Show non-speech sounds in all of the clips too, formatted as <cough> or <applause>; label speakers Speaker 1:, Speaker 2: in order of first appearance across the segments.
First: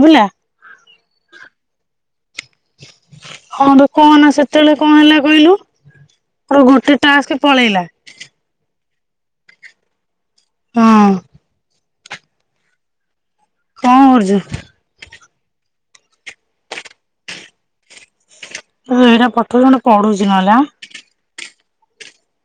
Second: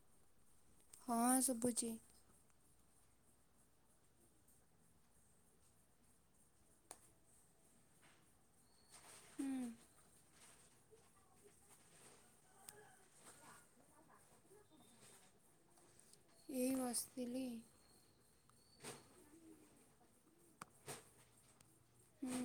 Speaker 1: ସୁଵିଲା
Speaker 2: ହଁ ଶୁଭୁଛି।
Speaker 1: ହଁ ତ କଣ ସେତେବେଳେ କଣ ହେଲା କହିଲୁ। ମୋର ଗୋଟେ ଟ୍ୟାକ୍ସ ପଳେଇଲା।
Speaker 2: ହୁଁ
Speaker 1: ହଁ। କଣ କରୁଛୁ?
Speaker 2: ଏଇ ବସିଥିଲି।
Speaker 1: ଏଇଟା ପଠାଉଚ୍ ପଢୁଛି ନହେଲା ଆ।
Speaker 2: ହୁଁ।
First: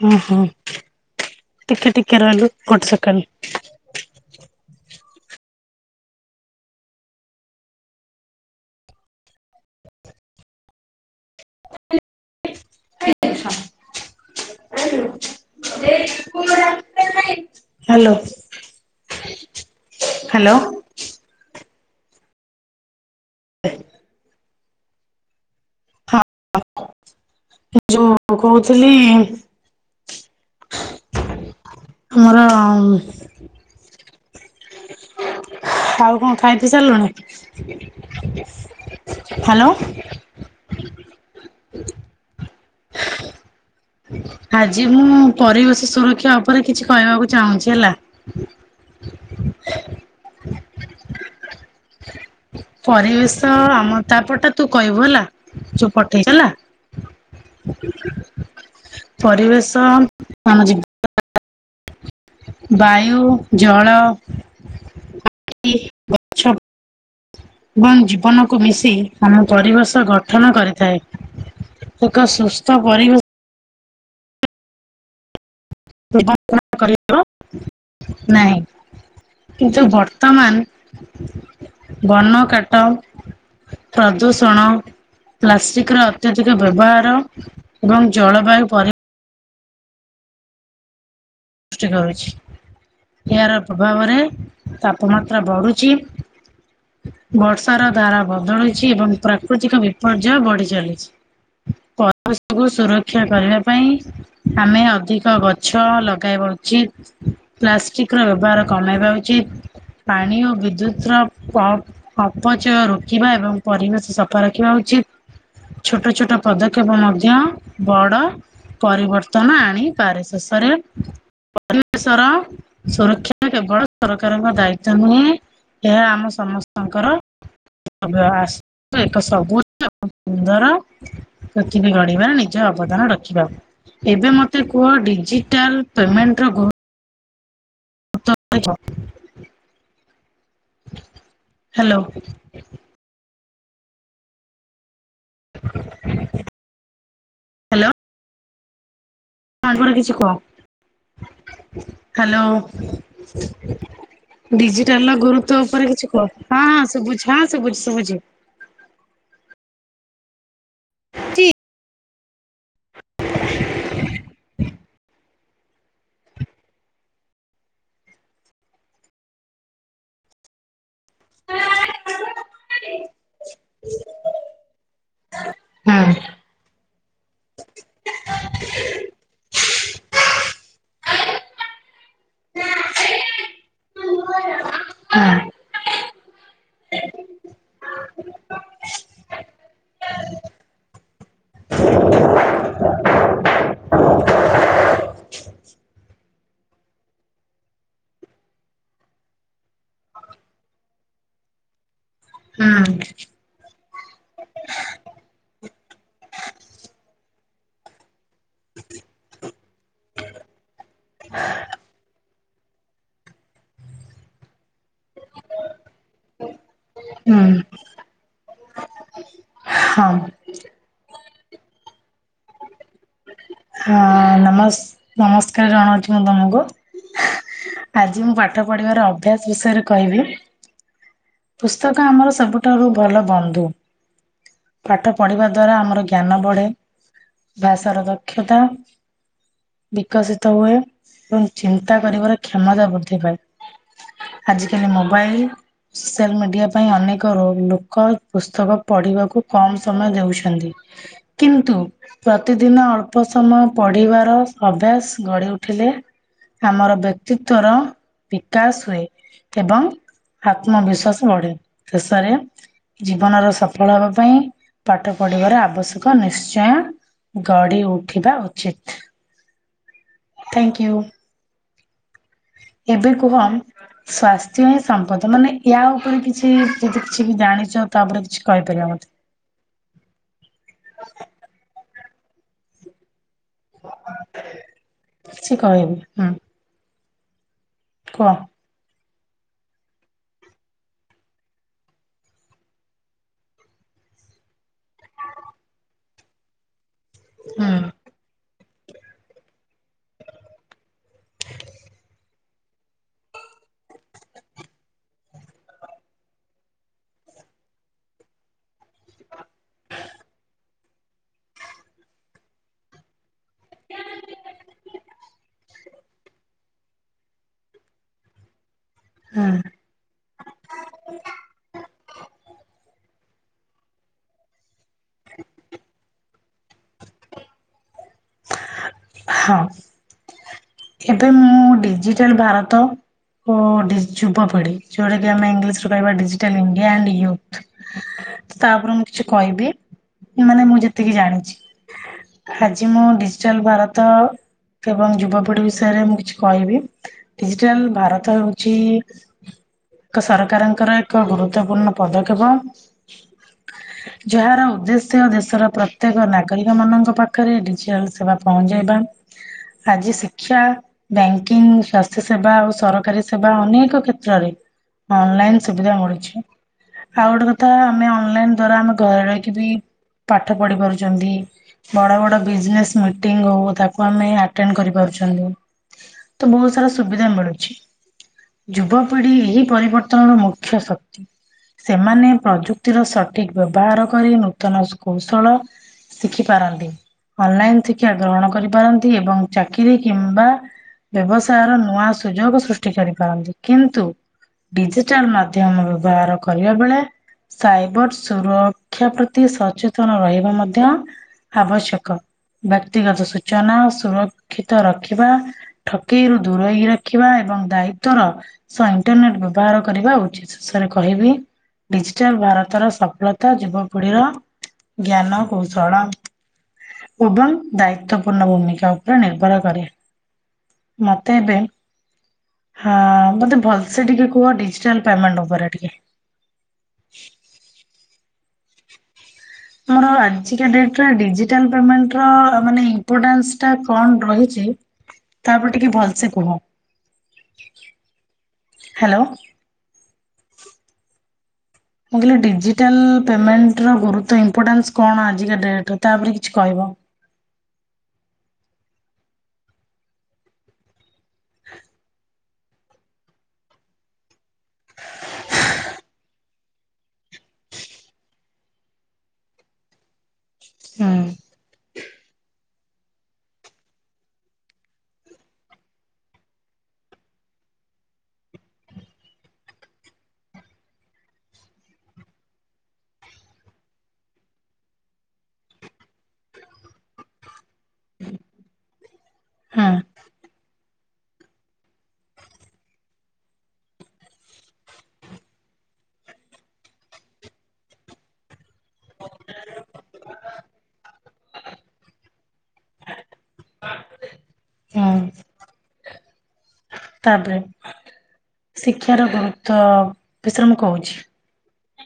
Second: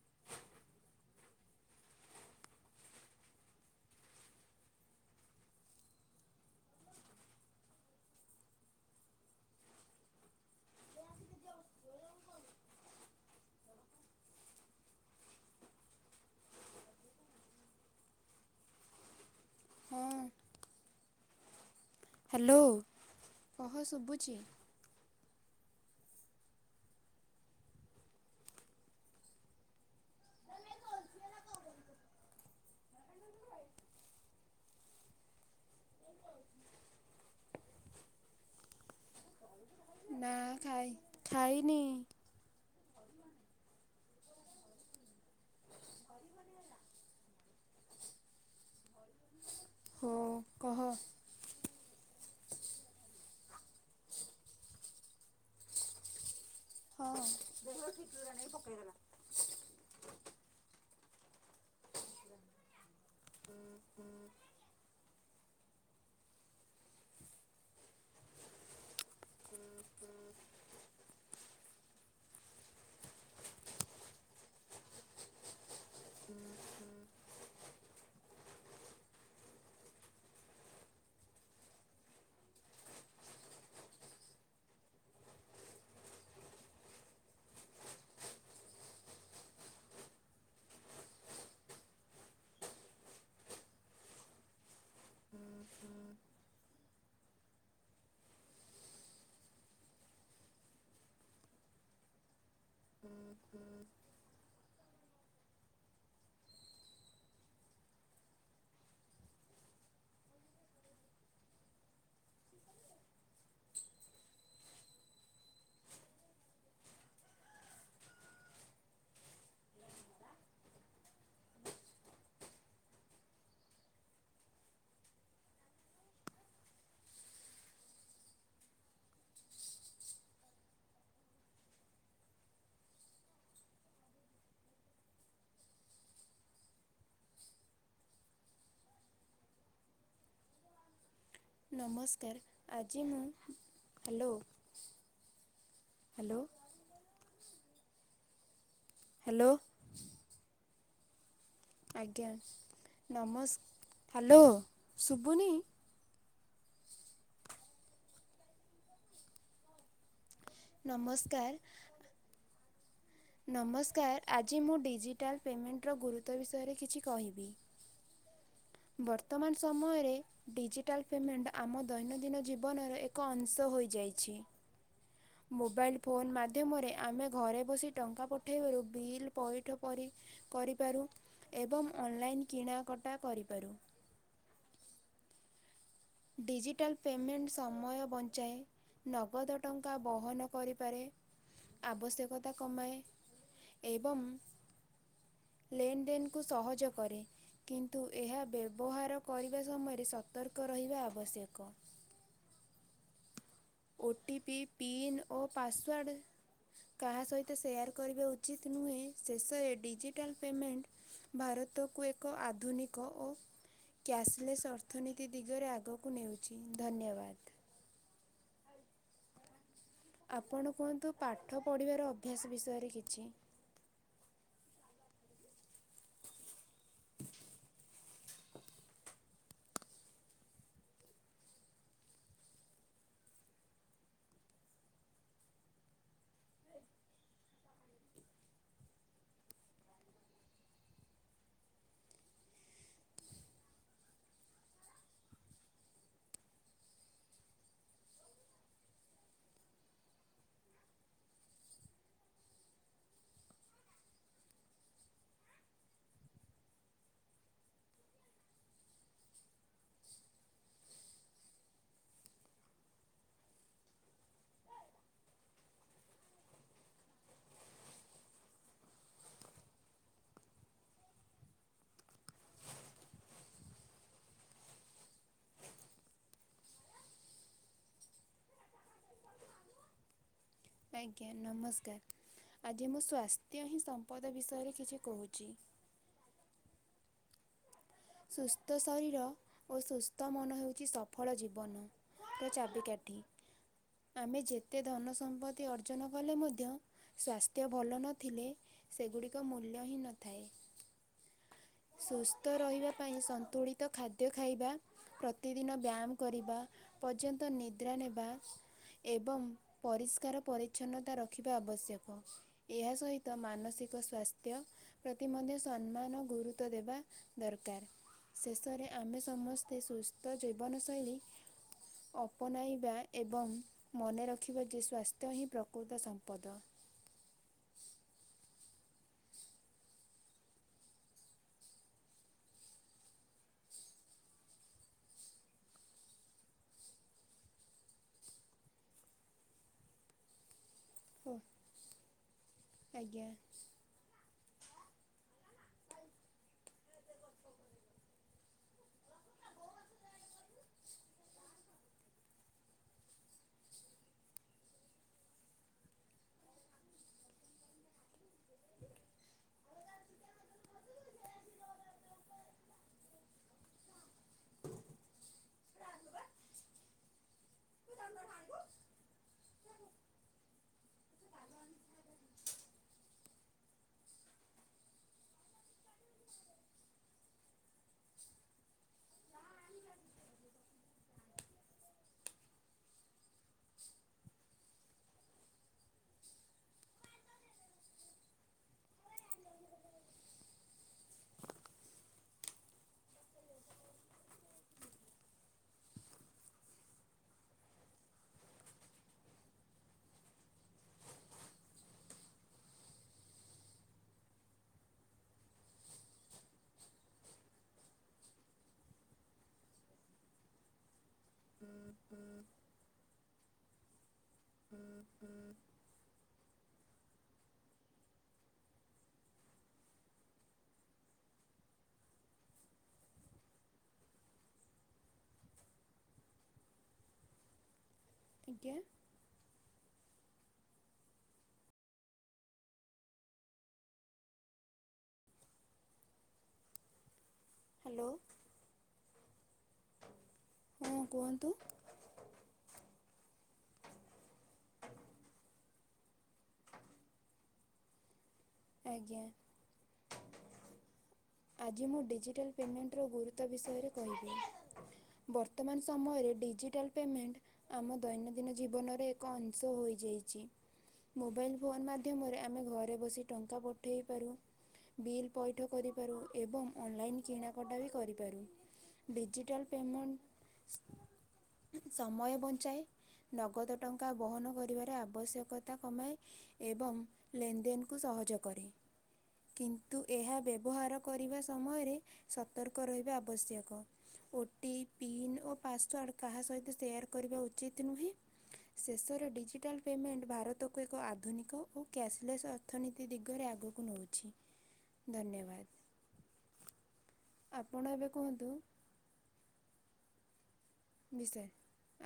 Speaker 1: ହ ହଁ ଟିକେ ଟିକେ ରହିଲୁ ଗୋଟେ ସେକେଣ୍ଡ। <unintelligible> ହ୍ୟାଲୋ।
Speaker 2: ହଁ
Speaker 1: ହ୍ୟାଲୋ।
Speaker 2: ହ୍ୟାଲୋ କହ ଶୁଭୁଛି।
Speaker 1: ହଁ। ଯୋଉ କହୁଥିଲି ଆମର
Speaker 2: <inaudible>
Speaker 1: ଆଉ କଣ ଖାଇ ପି ସାରିଲୁଣି ହ୍ୟାଲୋ।
Speaker 2: ନା ଖାଇ ଖାଇନି।
Speaker 1: ଆଜି ମୁଁ ପରିବେଶ ସୁରକ୍ଷା ଉପରେ କିଛି କହିବାକୁ ଚାହୁଁଛି ହେଲା।
Speaker 2: ହୋ କହ
Speaker 1: ପରିବେଶ ଆମ ତାପଟା ତୁ କହିବୁ ହେଲା ଯୋଉ ପଠେଇଚୁ ହେଲା।
Speaker 2: ହଁ
Speaker 1: ପରିବେଶ ଆମ ଜି ବାୟୁ ଜଳ ଗଛ ଏବଂ ଜୀବନକୁ ମିଶି। ଆମ ପରିବେଶ ଗଠନ କରିଥାଏ ଏକ ସୁସ୍ଥ ପରିବେଶ <unintelligible> ନାହିଁ। କିନ୍ତୁ ବର୍ତ୍ତମାନ ବନ କାଟ ପ୍ରଦୂଷଣ ପ୍ଲାଷ୍ଟିକ ର ଅତ୍ୟଧିକ ବ୍ୟବହାର ଏବଂ ଜଳବାୟୁ ପର ସୃଷ୍ଟି କରୁଛି। ଏହାର ପ୍ରଭାବରେ ତାପମାତ୍ରା ବଢୁଛି। ବର୍ଷାର ଧାରା ବଦଳିଛି ଏବଂ ପ୍ରାକୃତିକ ବିପର୍ଯ୍ୟୟ ବଢି ଚାଲିଛି। ପରିବେଶକୁ ସୁରକ୍ଷା କରିବା ପାଇଁ ଆମେ ଅଧିକ ଗଛ ଲଗ ଲଗାଇବା ଉଚିତ ପ୍ଲାଷ୍ଟିକ ର ବ୍ୟବହାର କମେଇବା ଉଚିତ୍। ପାଣି ଓ ବିଦ୍ୟୁତ ର ଅପଚୟ ରୋକିବା ଏବଂ ପରିବେଶ ସଫା ରଖିବା ଉଚିତ। ଛୋଟ ଛୋଟ ପଦକ୍ଷେପ ମଧ୍ୟ ବଡ। ପରିବର୍ତ୍ତନ ଆଣିପାରେ ଶେଷରେ ପରିବେଶର ସୁରକ୍ଷା କେବଳ ସରକାରଙ୍କ ଦାୟିତଵ ନୁହେଁ। ଏହା ଆମ ସମସ୍ତଙ୍କର <unintelligible> ଆସ ଏକ ସବୁ ସୁନ୍ଦର ପୃଥିବୀ ଗଢିବାରେ ନିଜ ଅବଦାନ ରଖିବା। ଏବେ ମୋତେ କୁହ ଡିଜିଟାଲ ପେମେଣ୍ଟର ଗୁରୁ ତ୍ଵ ଟା କଣ?
Speaker 2: ନମସ୍କାର ଆଜି ମୁଁ ହାଲୋ।
Speaker 1: ହାଲୋ।
Speaker 2: ହ୍ୟାଲୋ
Speaker 1: କିଛି କହ
Speaker 2: ଆଜ୍ଞା
Speaker 1: ହାଲୋ।
Speaker 2: ନମସ୍କ ହ୍ୟାଲୋ
Speaker 1: ଡିଜିଟାଲ ର
Speaker 2: ଶୁଭୁନି
Speaker 1: ଗୁରୁତ୍ୟ ଉପରେ କିଛି କୁହ। ହଁ ହଁ ଶୁଭୁଚି ହଁ ଶୁଭୁଚି ଶୁଭୁଚି।
Speaker 2: ନମସ୍କାର। ନମସ୍କାର ଆଜି ମୁଁ ଡିଜିଟାଲ୍ ପେମେଣ୍ଟର ଗୁରୁତ୍ୱ ବିଷୟରେ କିଛି କହିବି। <inaudible> ବର୍ତ୍ତମାନ ସମୟରେ ଡିଜିଟାଲ ପେମେଣ୍ଟ ଆମ ଦୈନନ୍ଦିନ ଜୀବନର ଏକ ଅଂଶ। ହୋଇଯାଇଛି। ମୋବାଇଲ
Speaker 1: ହଁ
Speaker 2: ଫୋନ୍ ମାଧ୍ୟମରେ ଆମେ ଘରେ ବସି ଟଙ୍କା ପଠାଇବାରୁ ବିଲ୍ ପଇଠ ପରି କରି କରିପାରୁ ଏବଂ ଅନଲାଇନ୍ କିଣା କଟା କରି ପାରୁ।
Speaker 1: ହୁଁ
Speaker 2: ଡିଜିଟାଲ ପେମେଣ୍ଟ ସମୟ ବଞ୍ଚାଏ। ନଗଦ ଟଙ୍କା ବହନ କରିପାରେ, ଆବଶ୍ୟକତା କମାଏ। ଏବଂ ଲେନ ଦେନକୁ ସହଜ କରେ। କିନ୍ତୁ ଏହା ବ୍ୟବହାର କରିବା ସମୟରେ ସତର୍କ ରହିବା ଆବଶ୍ୟକ। ଓ ଟି ପି ପିନ୍ ଓ ପାସୱାର୍ଡ଼ କାହା ସହିତ ସେୟାର କରିବା ଉଚିତ ନୁହେଁ, ଶେଷରେ ଡିଜିଟାଲ ପେମେଣ୍ଟ ଭାରତକୁ ଏକ ଆଧୁନିକ ଓ କ୍ୟାସଲେସ୍ ଅର୍ଥନୀତି ଦିଗରେ ଆଗକୁ ନଉଚି,
Speaker 1: ହୁଁ
Speaker 2: ଧନ୍ୟବାଦ।
Speaker 1: ହଁ
Speaker 2: ଆପଣ କୁହନ୍ତୁ ପାଠ ପଢ଼ିବାର ଅଭ୍ୟାସ ବିଷୟରେ କିଛି
Speaker 1: ନମସ୍କା ନମସ୍କାର ଆମ ଛୁଆମାନଙ୍କୁ। ଆଜି ମୁଁ ପାଠ ପଢିବାର ଅଭ୍ୟାସ ବିଷୟରେ କହିବି। ପୁସ୍ତକ ଆମର ସବୁଠାରୁ ଭଲ ବନ୍ଧୁ। ପାଠ ପଢିବା ଦ୍ଵାରା ଆମର ଜ୍ଞାନ ବଢ଼େ, ଭାଷାର ଦକ୍ଷତା ବିକଶିତ ହୁଏ ଏବଂ ଚିନ୍ତା କରିବାର କ୍ଷମତା ବୃଦ୍ଧି ପାଏ। ଆଜିକାଲି ମୋବାଇଲ ସୋସିଆଲ ମିଡିଆ ପାଇଁ ଅନେକ ରୋ ଲୋକ ପୁସ୍ତକ ପଢ଼ିବାକୁ କମ ସମୟ ଦେଉଛନ୍ତି। କିନ୍ତୁ ପ୍ରତିଦିନ ଅଳ୍ପ ସମୟ ପଢ଼ିବାର ଅଭ୍ୟାସ ଗଢ଼ି ଉଠିଲେ। ଆମର ବ୍ୟକ୍ତିତ୍ଵର ବିକାଶ ହୁଏ ଏବଂ ଆତ୍ମବିଶ୍ଵାସ ବଢେ ଶେଷରେ ଜୀବନର ସଫଳ ହବା ପାଇଁ ପାଠ ପଢିବାର ଆବଶ୍ୟକ ନିଶ୍ଚୟ। ଗଢି ଉଠିବା ଉଚିତ, ଥ୍ୟାଙ୍କୟୁ।
Speaker 2: <inaudible>
Speaker 1: ଏବେ କୁହ ସ୍ୱାସ୍ଥ୍ୟ ହିଁ ସମ୍ପଦ। ମାନେ ୟା ଉପରେ କିଛି ଯଦି କିଛି ବି ଜାଣିଚ ତା ଉପରେ କିଛି କହିପାରିବ ମୋତେ।
Speaker 2: <inaudible> ଆଜ୍ଞା ନମସ୍କାର ଆଜ୍ଞା ମୁଁ ସ୍ବାସ୍ଥ୍ୟ ହିଁ ସମ୍ପଦ ବିଷୟରେ କିଛି କହୁଚି।
Speaker 1: କିଛି କହିବି ହୁଁ କୁହ
Speaker 2: ସୁସ୍ଥ ଶରୀର ଓ ସୁସ୍ଥ ମନ ହେଉଚି ସଫଳ ଜୀବନ ର ଚାବିକାଠି। ଆମେ ଯେତେ ଧନ ସମ୍ପତ୍ତି ଅର୍ଜନ କଲେ ମଧ୍ୟ ସ୍ୱାସ୍ଥ୍ୟ
Speaker 1: ହୁଁ
Speaker 2: ଭଲ ନଥିଲେ, ସେଗୁଡ଼ିକ ମୂଲ୍ୟ ହିଁ ନଥାଏ। ସୁସ୍ଥ ରହିବା ପାଇଁ ସନ୍ତୁଳିତ ଖାଦ୍ୟ ଖାଇବା। ପ୍ରତିଦିନ ବ୍ୟାୟାମ କରିବା ପର୍ଯ୍ୟନ୍ତ ନିଦ୍ରା ନେବା। ଏବଂ ପରିଷ୍କାର ପରିଚ୍ଛନ୍ନତା ରଖିବା ଆବଶ୍ୟକ। ଏହା ସହିତ ମାନସିକ ସ୍ବାସ୍ଥ୍ୟ ପ୍ରତି ମଧ୍ୟ ସମ୍ମାନ ଗୁରୁ ତ ଦେବା ଦରକାର ଶେଷରେ ଆମେ
Speaker 1: ହୁଁ
Speaker 2: ସମସ୍ତେ ସୁସ୍ଥ ଜୀବନଶୈଳୀ ଅପନାଇବା ଏବଂ ମନେ ରଖିବ ଯେ ସ୍ୱାସ୍ଥ୍ୟ ହିଁ ପ୍ରକୃତ ସମ୍ପ ପଦ।
Speaker 1: ହଁ ଏବେ ମୁଁ ଡିଜିଟାଲ ଭାରତ ଓ ଡି ଯୁବପଢି ଯୋଉଟା କି ଆମେ ଇଂଲିଶ କହିବା ଡିଜିଟାଲ ଇଣ୍ଡିଆ ଆଣ୍ଡ ୟୁଥ୍ ତାପରେ ମୁଁ କିଛି କହିବି ମାନେ ମୁଁ ଯେ ଏତିକି
Speaker 2: ଓ
Speaker 1: ଜାଣିଛି ଆଜି ମୁଁ
Speaker 2: ଆଜ୍ଞା
Speaker 1: ଡିଜିଟାଲ ଭାରତ ଏବଂ ଯୁବପିଢି ବିଷୟରେ ମୁଁ କିଛି କହିବି ଡିଜିଟାଲ ଭାରତ ହଉଛି ଏକ ସରକାରଙ୍କର ଏକ ଗୁରୁତ୍ୱପୂର୍ଣ୍ଣ ପଦକ୍ଷେପ। ଯାହାର ଉଦ୍ଦେଶ୍ୟ ଦେଶର ପ୍ରତ୍ୟେକ ନାଗରିକ ମାନଙ୍କ ପାଖ ଡିଜିଟାଲ ସେବା ପହଞ୍ଚାଇବା ଆଜି ଶିକ୍ଷା ବ୍ୟାଙ୍କିଙ୍ଗ ସ୍ୱାସ୍ଥ୍ୟ ସେବା ଆଉ ସରକାରୀ ସେବା ଅନେକ କ୍ଷେତ୍ରରେ ଅନଲାଇନ ସୁବିଧା ମିଳୁଛି ଆଉ ଗୋଟେ ତ ଆମେ ଅନଲାଇନ ଦ୍ଵାରା ଆମେ ଘରେ ରହିକି ବି ପାଠ ପଢି ପାରୁଛନ୍ତି। ବଡ଼ ବଡ଼ ବିଜନେସ୍ ମିଟିଙ୍ଗ ହଉ ତାକୁ ଆମେ ଆଟେଣ୍ଡ କରିପାରୁଛନ୍ତି। ତ ବହୁତ ସାରା ସୁବିଧା ମିଳୁଛି ଯୁବ ପ ଏହି ପରିବର୍ତ୍ତନର ମୁଖ୍ୟ ଶକ୍ତି ସେମାନେ ପ୍ରଯୁକ୍ତିର ସଠିକ ବ୍ୟବହାର କରି ନୂତନ କୌଶଳ ଶିଖ ପାରନ୍ତି ଅନଲାଇନ ଶିକ୍ଷା ଗ୍ରହଣ କରିପାରନ୍ତି ଏବଂ ଚାକିରି କିମ୍ବା ବ୍ୟବସାୟର ନୂଆ ସୁଯୋଗ ସୃଷ୍ଟି କରିପାରନ୍ତି କିନ୍ତୁ ଡିଜିଟାଲ ମାଧ୍ୟମ ବ୍ୟବହାର କରିବା ବେଳେ ସାଇବର ସୁରକ୍ଷା ପ୍ରତି ସଚେତନ ରହିବା ମଧ୍ୟ ଆବଶ୍ୟକ। ବ୍ୟକ୍ତିଗତ ସୂଚନା ସୁରକ୍ଷିତ ରଖିବା ଠକେଇରୁ ଦୁରେଇ ରଖିବା। ଏବଂ ଦାୟିତ୍ୱର ସହ ଇଣ୍ଟରନେଟ ବ୍ୟବହାର କରିବା ଉଚିତ ଶେଷରେ କହିବି ଡିଜିଟାଲ ଭାରତର ସଫଳତା ଯୁବପିଢ଼ିର ଜ୍ଞାନ କୌଶଳ। ଏବଂ ଦାୟିତ୍ୱପୂର୍ଣ୍ଣ ଭୂମିକା ଉପରେ ନିର୍ବର କରେ। ମୋତ ଏବେ ହଁ ମୋତେ ଭଲସେ ଟିକେ କୁହ ଡିଜିଟାଲ ପେମେଣ୍ଟ ଉପରେ ଟିକେ <inaudible>
Speaker 2: ଆଜ୍ଞା।
Speaker 1: ଆମର ଆଜି କା ଡେଟରେ ଡିଜିଟାଲପେମେଣ୍ଟ ର ମାନେ ଇପୋଟାନ୍ସ ଟା କଣ ରହିଛି? ତାପରେ ଟିକେ ଭଲସେ କୁହ।
Speaker 2: ହ୍ୟାଲୋ।
Speaker 1: ହ୍ୟାଲୋ।
Speaker 2: ହଁ କୁହନ୍ତୁ।
Speaker 1: ମୁଁ କହିଲି ଡିଜିଟାଲ ପେମେଣ୍ଟ ର ଗୁରୁତ୍ଵ ଇପୋର୍ଟାନ୍ସ କଣ ଆଜି କା ଡେଟ ତ ତାପରେ କିଛି କହିବ
Speaker 2: ଆଜ୍ଞା ଆଜି ମୁଁ ଡିଜିଟା ପେମେଣ୍ଟର ଗୁରୁତ୍ୱ ବିଷୟରେ କହିବେ ବର୍ତ୍ତମାନ ସମୟରେ ଡିଜିଟାଲ୍ ପେମେଣ୍ଟ ଆମ ଦୈନନ୍ଦିନ ଜୀବନରେ ଏକ ଅଂଶ ହୋଇଯାଇଛି।
Speaker 1: ହୁଁ
Speaker 2: ମୋବାଇଲ ଫୋନ୍ ମାଧ୍ୟମରେ ଆମେ ଘରେ ବସି ଟଙ୍କା ପଠେଇ ପାରୁ। ବିଲ୍ ପଇଠ କରିପାରୁ ଏବଂ ଅନ ଲାଇନ କିଣା କଟା ବି କରିପାରୁ। ଡିଜିଟାଲ ପେମେଣ୍ଟ ସମୟ ବଞ୍ଚାଏ। ନଗଦ ଟଙ୍କା ବହନ କରିବାର ଆବଶ୍ୟକତା କମାଏ ଏବଂ ଲେନ୍ ଦେ କୁ ସହଯ କରେ
Speaker 1: ହୁଁ
Speaker 2: କିନ୍ତୁ ଏହା ବ୍ୟବହାର କରିବା ସମୟରେ ସତର୍କ ରହିବା ଆବଶ୍ୟକ। ଓ ଟିି ପିନ୍ ଓ ପାସ୍ୱାଡ କାହା ସହିତ ସେୟାର କରିବା ଉଚିତ୍ ନୁହେଁ। ଶେଷରେ ଡିଜିଟାଲ୍ ପେମେଣ୍ଟ ଭାରତକୁ ଏକ ଆଧୁନିକ ଓ କ୍ୟାସଲେସ୍ ଅ ଅର୍ଥନୀତି ଦିଗରେ ଆଗକୁ ନଉଚି
Speaker 1: ହୁଁ
Speaker 2: ଧନ୍ୟବାଦ।
Speaker 1: ତାପରେ
Speaker 2: ଆପଣ ଏବେ କୁହନ୍ତୁ
Speaker 1: ଶିକ୍ଷାର ଗୁରୁତ୍ବ ବିଷୟରେ ମୁଁ କହୁଚି।
Speaker 2: ବିଷୟ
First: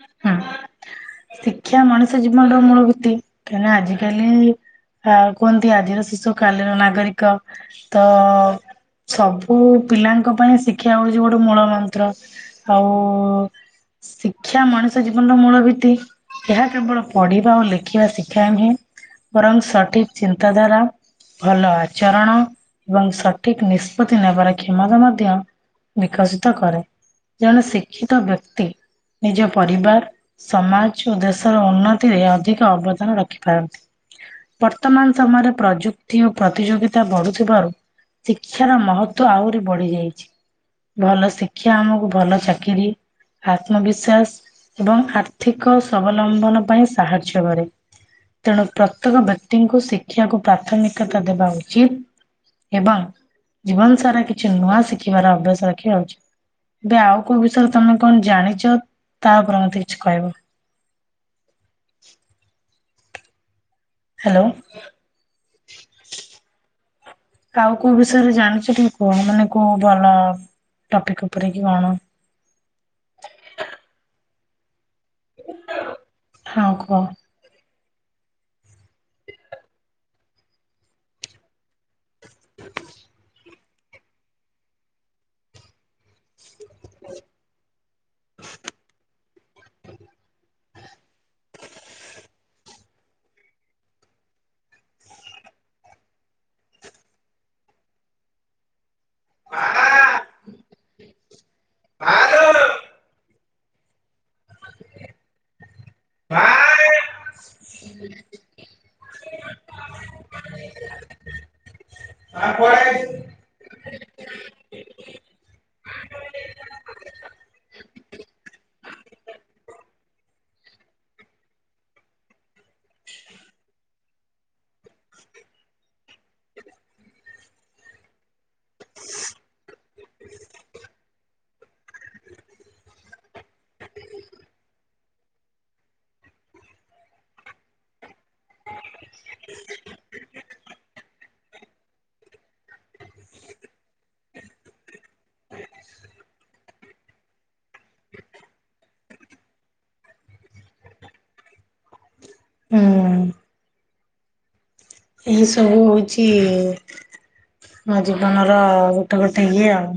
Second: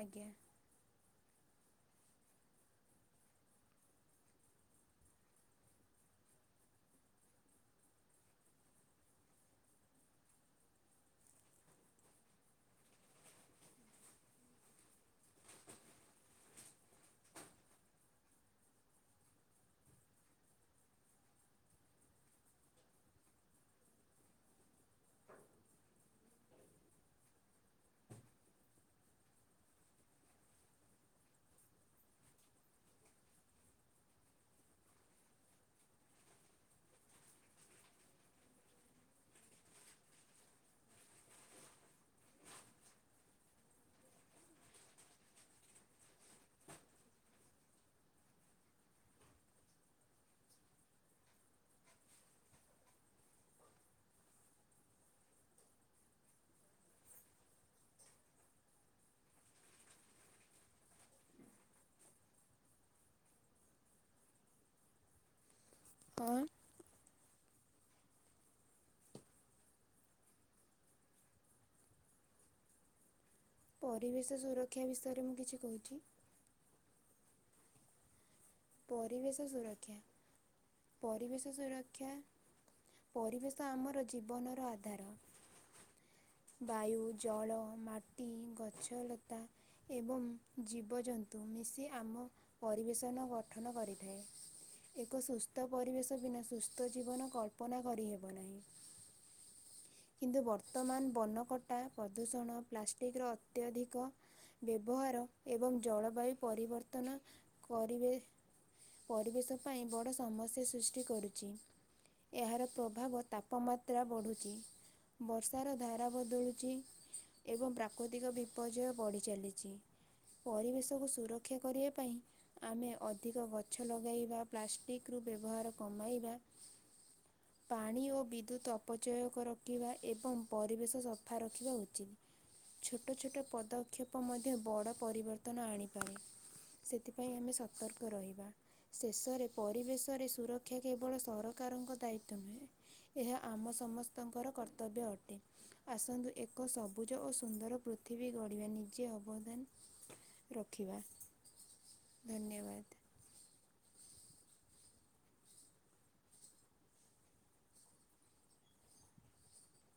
Speaker 2: ଆଜ୍ଞା।
Speaker 1: ଶିକ୍ଷା ମଣିଷ ଜୀବନର ମୂଳ ବୃତ୍ତି କାହିଁକିନା ଆଜିିକାଲି ଆ କୁହନ୍ତି ଆଜିର ଶିଶୁ କାଲିର ନାଗରିକ ତ ସବୁ ପିଲାଙ୍କ ପାଇଁ ଶିକ୍ଷା ହଉଚି ଗୋଟେ ମୂଳ ମନ୍ତ୍ର ଆଉ
Speaker 2: <inaudible>
Speaker 1: ଶିକ୍ଷା ମଣିଷ ଜୀବନର ମୂଳ ଭିତ୍ତି ଏହା କେବଳ ପଢ଼ିବା ଓ ଲେଖିବା ଶିକ୍ଷା ନୁହେଁ ବରଂ ସଠିକ ଚିନ୍ତାଧାରା ଭଲ ଆଚରଣ ଏବଂ ସଠିକ ନିଷ୍ପତ୍ତି ନେବାର କ୍ଷମତା ମଧ୍ୟ ବିକଶିତ କରେ ଜଣେ ଶିକ୍ଷିତ ବ୍ୟକ୍ତି ନିଜ ପରିବାର, ସମାଜ ଓ ଦେଶର ଉନ୍ନତିରେ ଅଧିକ ଅବଦାନ ରଖିପାରନ୍ତି। ବର୍ତ୍ତମାନ ସମୟରେ ପ୍ରଯୁକ୍ତି ଓ ପ୍ରତିଯୋଗିତା ବଢୁଥିବାରୁ ଶିକ୍ଷାର ମହତ୍ତ୍ୱ ଆହୁରି ବଢ଼ି ଯାଇଚି। ଭଲ ଶିକ୍ଷା ଆମକୁ ଭଲ ଚାକିରୀ ଆତ୍ମବିଶ୍ୱାସ ଏବଂ ଆର୍ଥିକ ସ୍ୱାବଲମ୍ବନ ପାଇଁ ସାହାଯ୍ୟ କରେ। ତେଣୁ ପ୍ରତ୍ୟେକ ବ୍ୟକ୍ତିଙ୍କୁ ଶିକ୍ଷାକୁ ପ୍ରାଥମିକତା ଦେବା ଉଚିତ। ଏବଂ ଜୀବନ ସାରା କିଛି ନୂଆ ଶିଖିବାର ଅଭ୍ୟାସ ରଖିବା ଉଚିତ। ଏବେ ଆଉ କୋଉ ବିଷୟରେ ତମେ କଣ ଜାଣି ତା ଉପରେ ମୋତେ କିଛି କହିବ। ହାଲୋ।
Speaker 2: ହ।
Speaker 1: ଆଉ କୋଉ ବିଷୟରେ ଜାଣିଚ ଟିକେ କୁହ ମାନେ କୋଉ ଭଲ ଟପିକ ଉପରେ କି କଣ?
Speaker 2: ପରିବେଶ ସୁରକ୍ଷା ବିଷ
Speaker 1: ହଁ କୁହ।
Speaker 2: ପରିବେଶ ସୁରକ୍ଷା ପରିବେଶ ସୁରକ୍ଷା ପରିବେଶ ତ ଆମର ଜୀବନର ଆଧାର ବାୟୁ, ଜଳ, ମାଟି, ଗଛଲତା ଏବଂ ଜୀବଜନ୍ତୁ ମିଶି ଆମ ପରିବେଷନ ଗଠନ କରିଥାଏ। ଏକ ସୁସ୍ଥ ପରିବେଶ ବିନା ସୁସ୍ଥ ଜୀବନ କଳ୍ପନା କରିହେବ ନାହିଁ। କିନ୍ତୁ ବର୍ତ୍ତମାନ ବନକଟା ପ୍ରଦୂଷଣ ପ୍ଲାଷ୍ଟିକର ଅତ୍ୟଧିକ ବ୍ୟବହାର ଏବଂ ଜଳବାୟୁ ପରିବର୍ତ୍ତନ କରିବେ। ପରିବେଶ ପାଇଁ ବଡ଼ ସମସ୍ୟା ସୃଷ୍ଟି କରୁଚି। ଏହାର
Speaker 1: ହୁଁ
Speaker 2: ପ୍ରଭାବ ତାପମାତ୍ରା ମାତ୍ରା ବଢ଼ୁଚି ବର୍ଷାର ଧାରା ବଦଳୁଚି। ଏବଂ ପ୍ରାକୃତିକ ବିପର୍ଯ୍ୟୟ ବଢ଼ି ଚାଲିଚି। ପରିବେଶକୁ ସୁରକ୍ଷା କରିବା ପାଇଁ ଆମେ ଅଧିକ ଗଛ ଲଗାଇବା ପ୍ଲାଷ୍ଟିକ୍ ରୁ ବ୍ୟବହାର କମାଇବା ପାଣି ଓ ବିଦ୍ୟୁତ୍ ଅପଚୟକୁ ରୋକିବା ଏବଂ ପରିବେଶ ସଫା ରଖିବା ଉଚିତ। ଛୋଟ ଛୋଟ ପଦକ୍ଷେପ ମଧ୍ୟ ବଡ଼ ପରିବର୍ତ୍ତନ ଆଣିପାରେ। ସେଥିପାଇଁ ଆମେ ସତ ତର୍କ ରହିବା। ଶେଷରେ ପରିବେଶରେ ସୁରକ୍ଷା କେବଳ ସରକାରଙ୍କ ଦାୟିତ୍ୱ ନୁହେଁ। ଏହା ଆମ ସମସ୍ତଙ୍କର କର୍ତ୍ତବ୍ୟ ଅଟେ। ଆସନ୍ତୁ ଏକ ସବୁଜ ଓ ସୁନ୍ଦର ପୃଥିବୀ ଗଢ଼ିବା ନିଜେ ଅବଦାନ ରଖିବା।
Speaker 1: ହୁଁ।
Speaker 2: ଧନ୍ୟବାଦ।
Speaker 1: ଏ ସବୁ ହଇଛି ମୋ ଜୀବନର ଗୋଟେ ଗୋଟେ ଇଏ ଆଉ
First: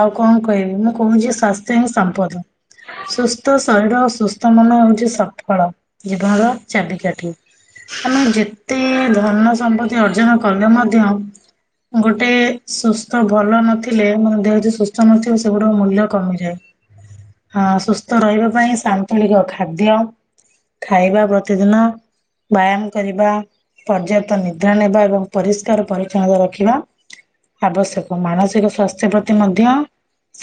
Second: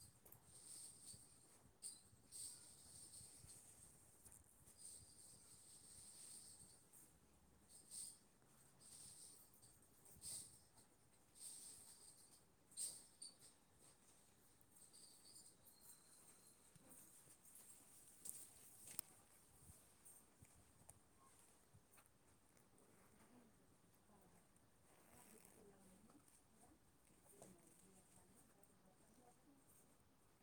Speaker 1: ଆଉ କଣ କହିବି ମୁଁ କହୁଛି ସ୍ୱାସ୍ଥ୍ୟ ହି ସମ୍ପଦ। ସୁସ୍ଥ ଶରୀର ଓ ସୁସ୍ଥ ମନ ହଉଛି ସଫଳ ଜୀବନର ଚାବିକାଠି। ଆମେ ଯେତେ ଧନ ସମ୍ପତ୍ତି ଅର୍ଜନ କଲେ ମଧ୍ୟ ଗୋଟେ ସୁସ୍ଥ ଭଲ ନଥିଲେ ମୁ ଦେ ଯ ସୁସ୍ଥ ନଥିବ ସେଗୁଡ଼ିକ ମୂଲ୍ୟ କମିଯାଏ। ହଁ ସୁସ୍ଥ ରହିବା ପାଇଁ ସାନ୍ତୁଳିକ ଖାଦ୍ୟ ଖାଇବା ପ୍ରତିଦିନ ବ୍ୟାୟାମ କରିବା ପର୍ଯ୍ୟାପ୍ତ ନିଦ୍ରା ନେବା ଏବଂ ପରିଷ୍କାର ପରିଚ୍ଛନ୍ନତା ରଖିବା। ଆବଶ୍ୟକ ମାନସିକ ସ୍ୱାସ୍ଥ୍ୟ ପ୍ରତି ମଧ୍ୟ